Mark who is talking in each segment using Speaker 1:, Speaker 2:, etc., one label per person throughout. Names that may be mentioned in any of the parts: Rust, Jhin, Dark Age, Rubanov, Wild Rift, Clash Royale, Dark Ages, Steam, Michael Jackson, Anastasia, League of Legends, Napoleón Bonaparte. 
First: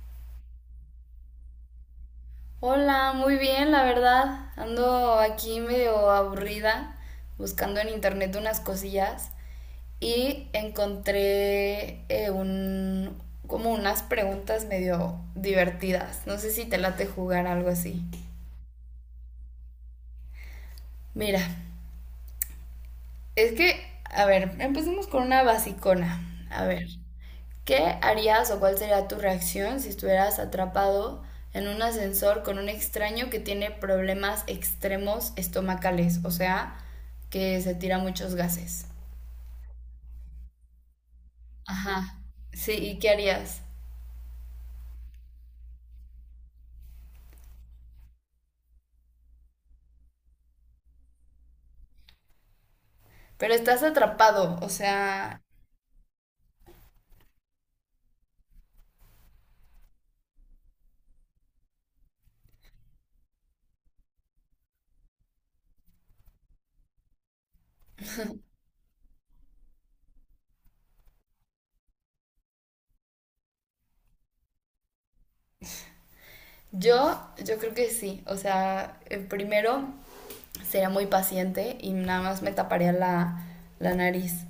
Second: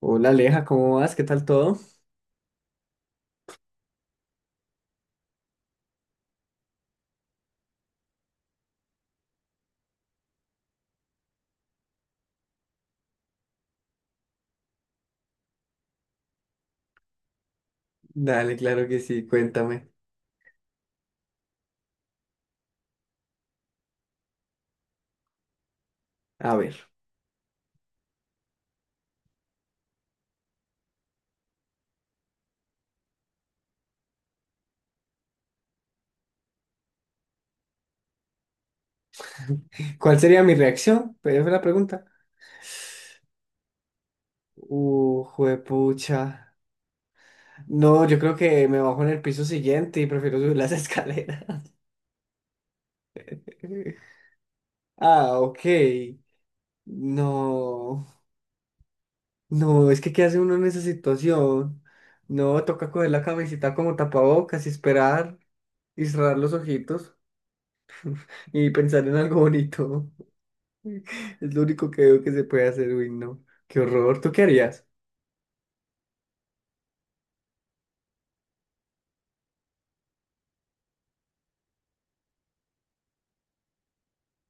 Speaker 1: Hola Aleja, ¿cómo vas? ¿Qué tal todo?
Speaker 2: Hola, muy bien, la verdad. Ando aquí medio aburrida, buscando en internet unas cosillas y encontré como unas preguntas medio divertidas. No sé si te late jugar algo así.
Speaker 1: Dale, claro que sí, cuéntame.
Speaker 2: Mira, es que, a ver, empecemos con una basicona.
Speaker 1: A
Speaker 2: A ver,
Speaker 1: ver,
Speaker 2: ¿qué harías o cuál sería tu reacción si estuvieras atrapado en un ascensor con un extraño que tiene problemas extremos estomacales? O sea, que se tira muchos gases.
Speaker 1: ¿cuál sería mi reacción? Pero fue la pregunta.
Speaker 2: Ajá. Sí, ¿y qué harías?
Speaker 1: Juepucha. No, yo creo que me bajo en el piso siguiente y prefiero subir las escaleras.
Speaker 2: Pero estás atrapado, o sea,
Speaker 1: Ah, ok. No, no, es que ¿qué hace uno en esa situación? No, toca coger la camisita como tapabocas y esperar y cerrar los ojitos y pensar en algo bonito. Es lo único que veo que se puede hacer, uy, no. Qué horror, ¿tú qué harías?
Speaker 2: yo, yo creo que sí. O sea, primero sería muy paciente y nada más me taparía la nariz.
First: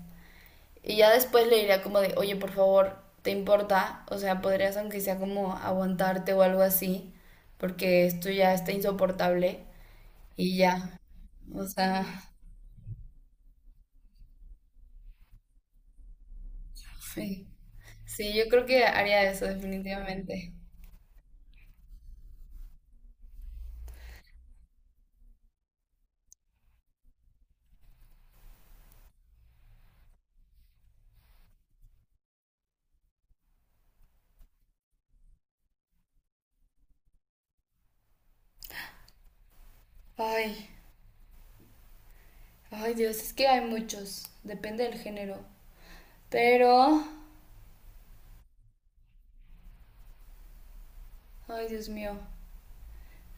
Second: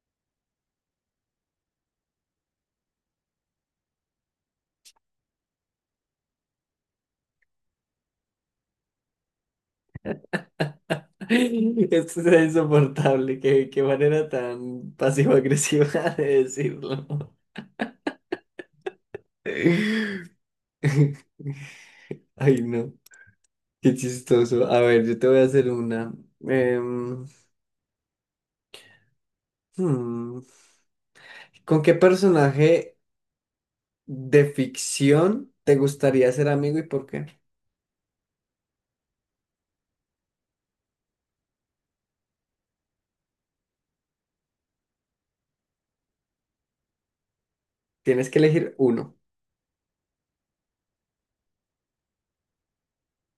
Speaker 2: Y ya después le diría como de, oye, por favor, ¿te importa? O sea, podrías aunque sea como aguantarte o algo así, porque esto ya está insoportable y ya. O sea,
Speaker 1: Esto es insoportable. Qué manera tan pasivo-agresiva de decirlo.
Speaker 2: sí. Sí, yo creo que haría eso definitivamente.
Speaker 1: Ay, no. Qué chistoso. A ver, yo te voy a hacer una. Em, hmm, ¿Con qué personaje de ficción te gustaría ser amigo y por qué?
Speaker 2: Ay, ay Dios, es que hay muchos, depende del género. Pero,
Speaker 1: Tienes que elegir uno.
Speaker 2: ay Dios mío,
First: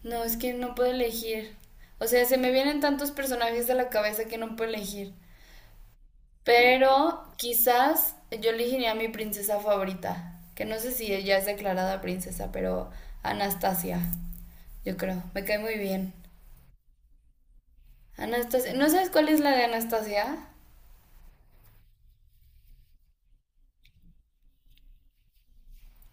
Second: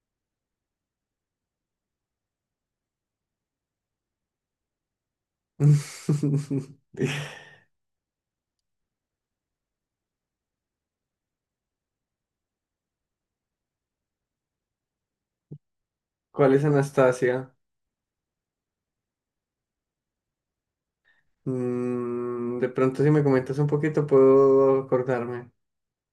Speaker 2: no, es que no puedo elegir. O sea, se me vienen tantos personajes a la cabeza que no puedo elegir. Pero quizás yo elegiría a mi princesa favorita, que no sé si ella es declarada princesa, pero Anastasia, yo creo, me cae muy bien.
Speaker 1: ¿Cuál es Anastasia?
Speaker 2: Anastasia, ¿no sabes cuál es la de Anastasia?
Speaker 1: Mm, de pronto, si me comentas un poquito, puedo acordarme.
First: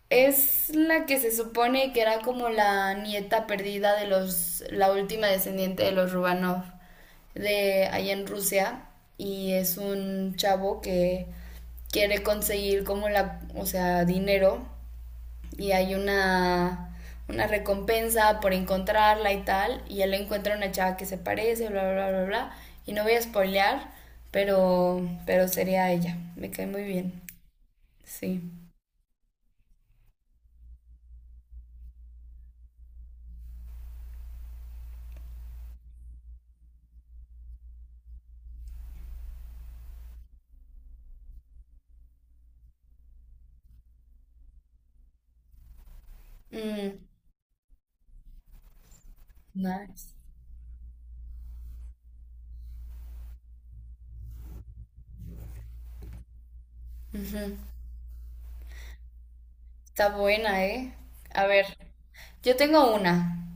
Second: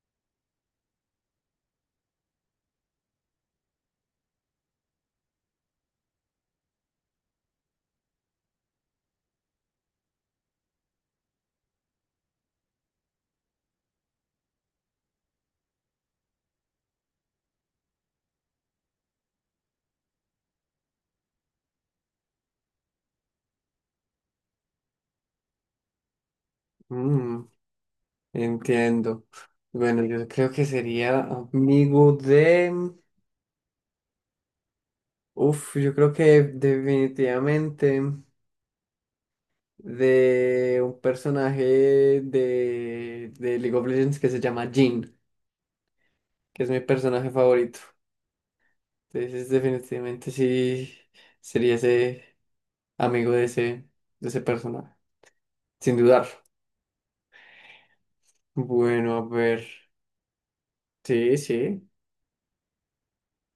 Speaker 2: Es la que se supone que era como la nieta perdida de los, la última descendiente de los Rubanov, de allá en Rusia, y es un chavo que quiere conseguir como la, o sea, dinero y hay una recompensa por encontrarla y tal, y él encuentra una chava que se parece, bla, bla, bla, bla, y no voy a spoilear, pero sería ella, me cae muy bien,
Speaker 1: Mm.
Speaker 2: sí.
Speaker 1: Entiendo. Bueno, yo creo que sería amigo de, uf, yo creo que definitivamente de un personaje de League of Legends que se llama Jhin, que es mi
Speaker 2: Mm,
Speaker 1: personaje favorito. Entonces,
Speaker 2: nice.
Speaker 1: definitivamente sí sería ese amigo de ese personaje, sin dudar.
Speaker 2: Ujú.
Speaker 1: Bueno, a ver.
Speaker 2: Está buena, ¿eh?
Speaker 1: Sí,
Speaker 2: A ver,
Speaker 1: sí.
Speaker 2: yo tengo una.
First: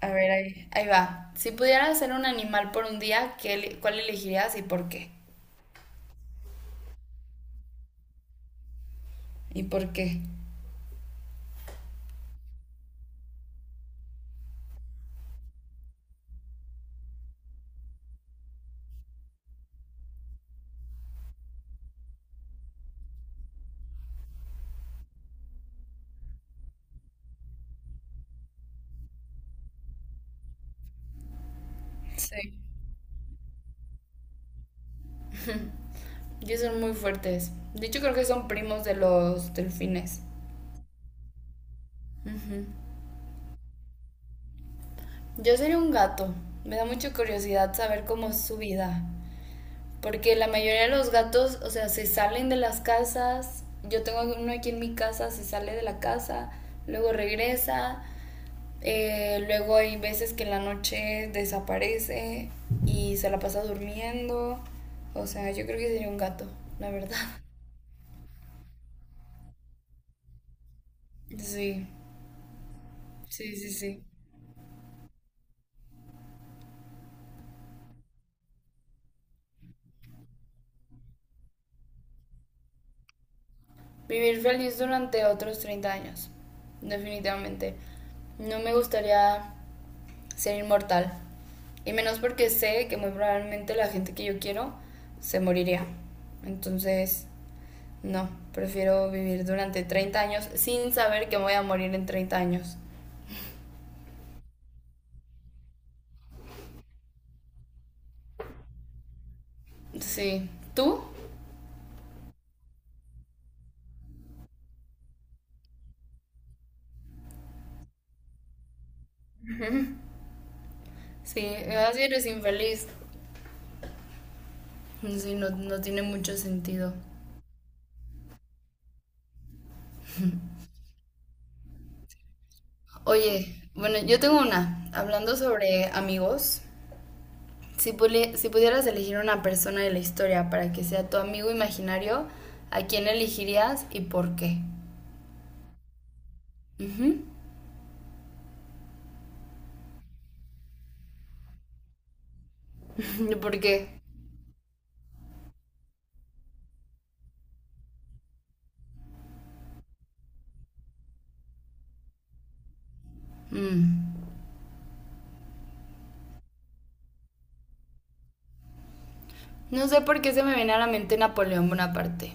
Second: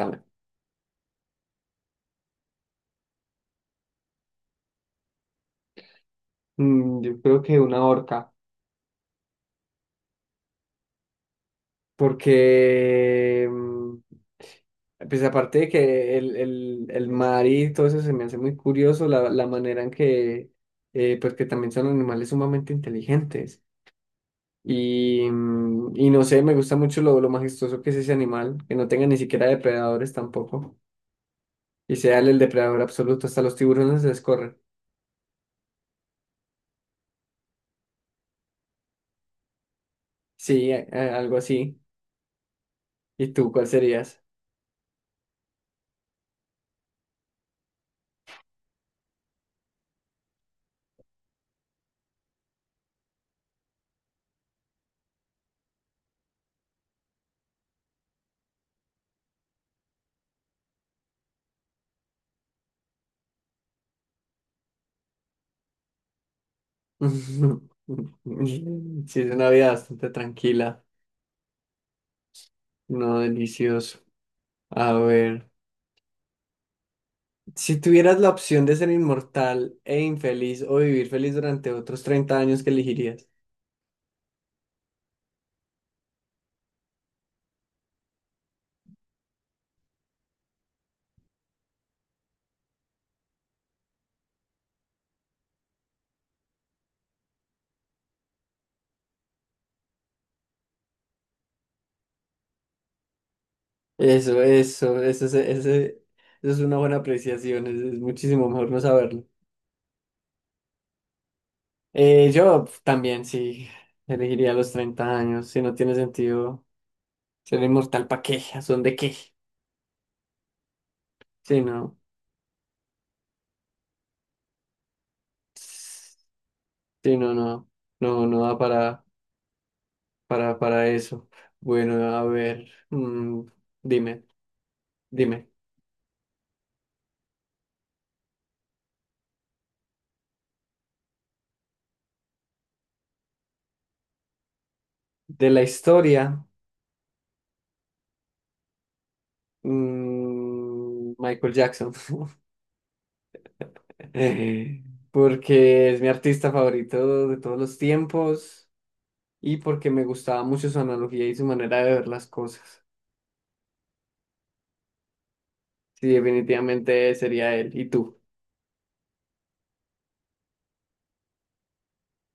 Speaker 2: A ver, ahí, ahí va. Si pudieras ser un animal por un día, ¿qué, cuál elegirías y por qué?
Speaker 1: Mm, yo creo que una orca,
Speaker 2: ¿Y por qué?
Speaker 1: porque, pues aparte de que el mar y todo eso se me hace muy curioso, la manera en que, pues que también son animales sumamente inteligentes. Y no sé, me gusta mucho lo majestuoso que es ese animal, que no tenga ni siquiera depredadores tampoco, y sea el
Speaker 2: Sí.
Speaker 1: depredador absoluto, hasta los tiburones se les corre.
Speaker 2: Y son muy fuertes. De hecho, creo que son primos de los delfines.
Speaker 1: Sí, algo así.
Speaker 2: Ujú.
Speaker 1: ¿Y tú cuál serías?
Speaker 2: Yo sería un gato. Me da mucha curiosidad saber cómo es su vida. Porque la mayoría de los gatos, o sea, se salen de las casas. Yo tengo uno aquí en mi casa, se sale de la casa, luego regresa. Luego hay veces que en la noche desaparece y se la pasa durmiendo. O sea, yo creo que sería un gato, la verdad.
Speaker 1: Sí, es una vida bastante tranquila,
Speaker 2: Sí,
Speaker 1: no
Speaker 2: sí, sí,
Speaker 1: delicioso.
Speaker 2: sí.
Speaker 1: A ver. Si tuvieras la opción de ser inmortal e infeliz o vivir feliz durante otros 30 años, ¿qué elegirías?
Speaker 2: Vivir feliz durante otros 30 años, definitivamente. No me gustaría ser inmortal. Y menos porque sé que muy probablemente la gente que yo quiero se moriría. Entonces, no, prefiero vivir durante 30 años sin saber que voy a morir en 30 años.
Speaker 1: Eso, eso es una buena apreciación, es muchísimo mejor no saberlo.
Speaker 2: Sí, ¿tú?
Speaker 1: Yo también sí elegiría los 30 años, si no tiene sentido ser inmortal, ¿para qué? ¿A son de qué?
Speaker 2: Sí,
Speaker 1: Sí, no,
Speaker 2: así eres infeliz. Sí, no, no tiene mucho sentido.
Speaker 1: sí, no, no, no, no da para eso. Bueno, a ver,
Speaker 2: Oye, bueno, yo
Speaker 1: dime,
Speaker 2: tengo una. Hablando
Speaker 1: dime,
Speaker 2: sobre amigos, si, si pudieras elegir una persona de la historia para que sea tu amigo imaginario, ¿a quién elegirías y por qué?
Speaker 1: de la historia.
Speaker 2: Ujú.
Speaker 1: Mm, Michael Jackson,
Speaker 2: ¿Por qué?
Speaker 1: porque es mi artista favorito de todos los tiempos y porque me gustaba mucho su analogía y su manera de ver las cosas.
Speaker 2: Mm.
Speaker 1: Sí, definitivamente sería él. ¿Y tú?
Speaker 2: No sé por qué se me viene a la mente Napoleón Bonaparte.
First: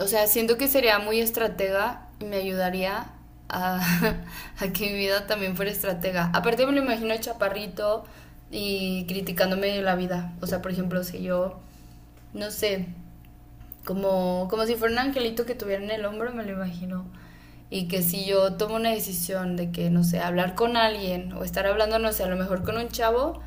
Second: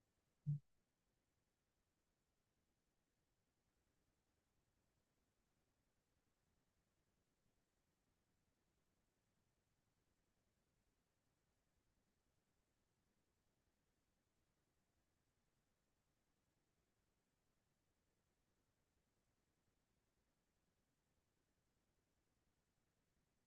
Speaker 2: O sea, siento que sería muy estratega y me ayudaría a, a que mi vida también fuera estratega. Aparte me lo imagino chaparrito y criticándome la vida. O sea, por ejemplo, si yo, no sé, como, como si fuera un angelito que tuviera en el hombro, me lo imagino. Y que si yo tomo una decisión de que, no sé, hablar con alguien o estar hablando, no sé, a lo mejor con un chavo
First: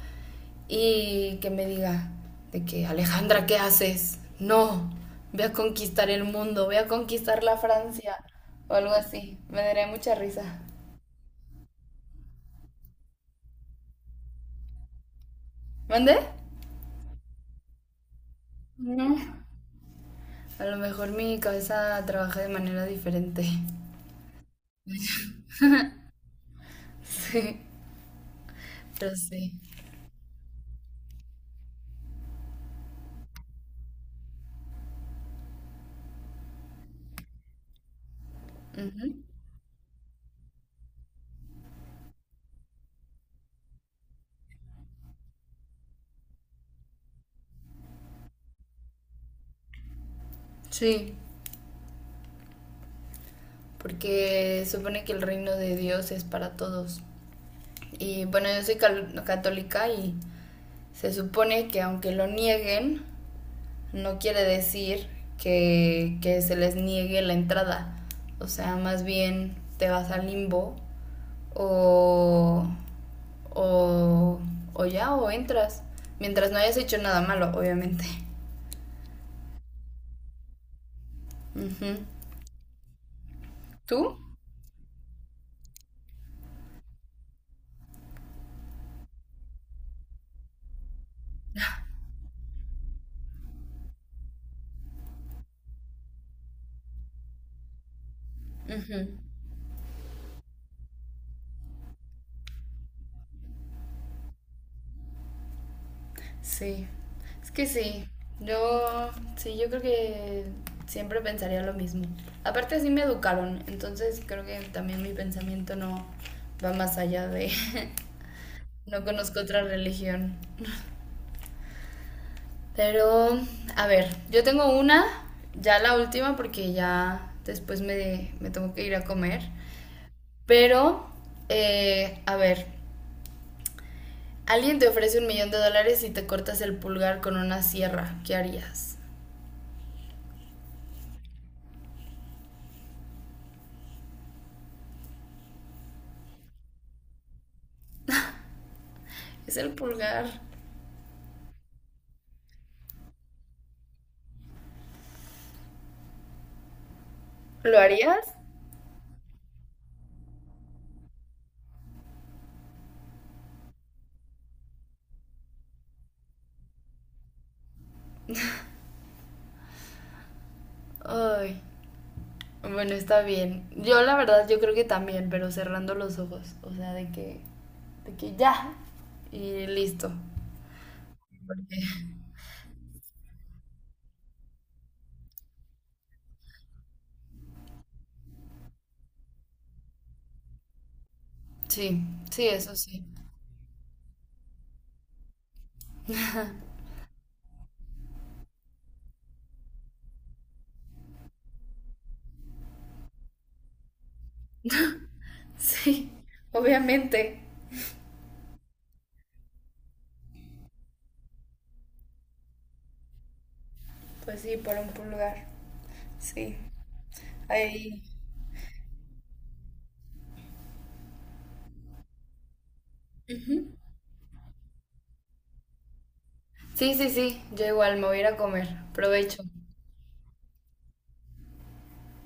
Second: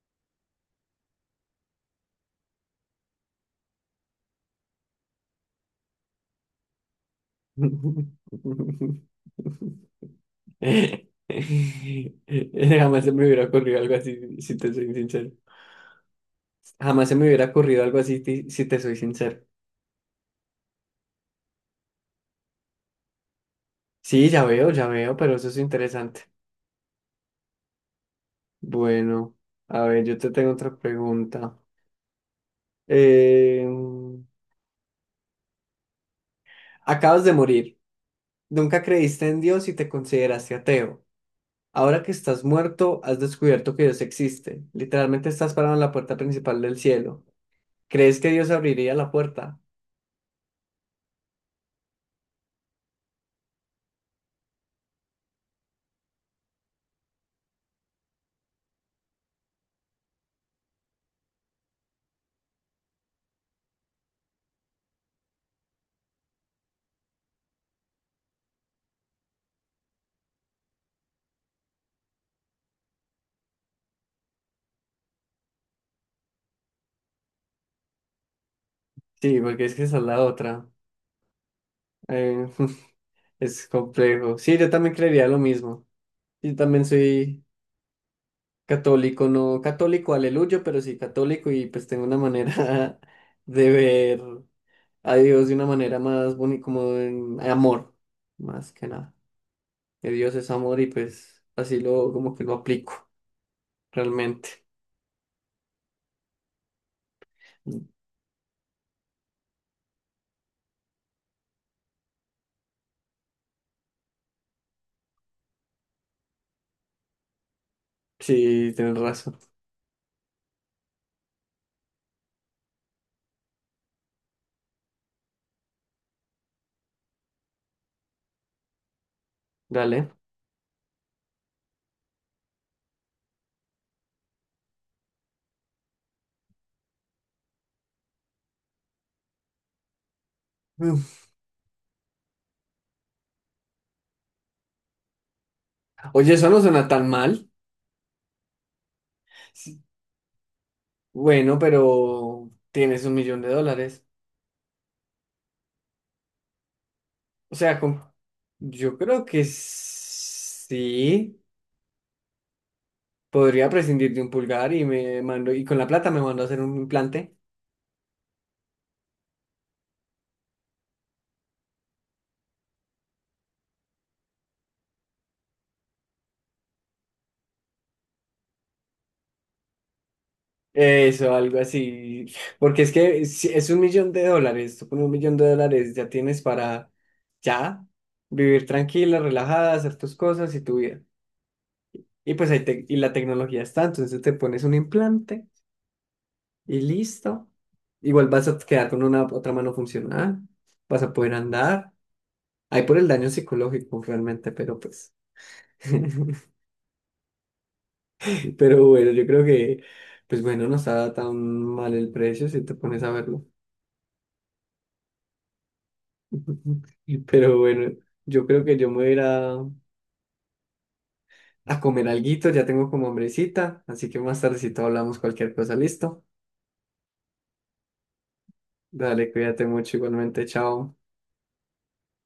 Speaker 2: y que me diga de que, Alejandra, ¿qué haces? No, voy a conquistar el mundo, voy a conquistar la Francia o algo así. Me daría mucha risa.
Speaker 1: Jamás se me hubiera ocurrido algo así, si te soy sincero.
Speaker 2: ¿Mande?
Speaker 1: Jamás se me hubiera ocurrido algo así, si te soy
Speaker 2: No.
Speaker 1: sincero.
Speaker 2: A lo mejor mi cabeza trabaja de manera diferente.
Speaker 1: Sí, ya veo, pero eso es interesante.
Speaker 2: Sí, pero
Speaker 1: Bueno,
Speaker 2: sí.
Speaker 1: a ver, yo te tengo otra pregunta. Eh, Acabas de morir. Nunca
Speaker 2: Ujú.
Speaker 1: creíste en Dios y te consideraste ateo. Ahora que estás muerto, has descubierto que Dios existe. Literalmente estás parado en la puerta principal del cielo. ¿Crees que Dios abriría la puerta?
Speaker 2: Sí, porque supone que el reino de Dios es para todos. Y bueno, yo soy católica y se supone que aunque lo nieguen, no quiere decir que se les niegue la entrada. O sea, más bien te vas al limbo o, o, o ya, o entras. Mientras no hayas hecho nada malo, obviamente.
Speaker 1: Sí, porque es que esa es la otra.
Speaker 2: Ujú.
Speaker 1: Eh, es
Speaker 2: ¿Tú?
Speaker 1: complejo. Sí, yo también creería lo mismo. Yo también soy católico, no católico, aleluya, pero sí católico y pues tengo una manera de ver a Dios de una manera más bonita, como en amor, más que
Speaker 2: Ujú.
Speaker 1: nada. Que Dios es amor y pues así lo como que lo aplico realmente.
Speaker 2: Sí, es que sí, yo sí, yo creo que siempre pensaría lo mismo. Aparte así me educaron, entonces creo que también mi pensamiento no va más allá de…
Speaker 1: Sí, tienes
Speaker 2: No
Speaker 1: razón.
Speaker 2: conozco otra religión. Pero, a ver, yo tengo una, ya la última porque ya después me tengo que ir a comer.
Speaker 1: Dale.
Speaker 2: Pero, a ver, alguien te ofrece $1.000.000 y te cortas el pulgar con una sierra, ¿qué harías?
Speaker 1: Mm. Oye, eso no suena tan mal.
Speaker 2: Es el
Speaker 1: Sí.
Speaker 2: pulgar.
Speaker 1: Bueno, pero tienes 1 millón de dólares. O
Speaker 2: ¿Lo
Speaker 1: sea,
Speaker 2: harías?
Speaker 1: yo creo que sí. Podría prescindir de un pulgar y me mando, y con la plata me mando a hacer un implante.
Speaker 2: Ay, bueno, está bien. Yo la verdad, yo creo que también, pero cerrando los ojos. O sea, de que ya. Y listo.
Speaker 1: Eso, algo así. Porque es que si es 1 millón de dólares, tú con 1 millón de dólares ya tienes para ya vivir tranquila, relajada, hacer tus cosas y tu vida.
Speaker 2: Sí,
Speaker 1: Y
Speaker 2: sí,
Speaker 1: pues ahí
Speaker 2: eso
Speaker 1: y
Speaker 2: sí.
Speaker 1: la tecnología está, entonces te pones un implante y listo. Igual vas a quedar con una otra mano funcional, vas a poder andar. Ahí por el daño psicológico realmente, pero pues.
Speaker 2: Sí, obviamente.
Speaker 1: Pero bueno, yo creo que, pues bueno, no está tan mal el precio si te pones a verlo.
Speaker 2: Pues sí, por un pulgar. Sí.
Speaker 1: Pero bueno,
Speaker 2: Ahí.
Speaker 1: yo creo que yo me voy a ir a comer alguito, ya tengo como hambrecita, así que más tardecito hablamos cualquier cosa, ¿listo?
Speaker 2: Sí, sí, sí. Yo igual me voy a ir a comer.
Speaker 1: Dale,
Speaker 2: Provecho.
Speaker 1: cuídate mucho igualmente, chao.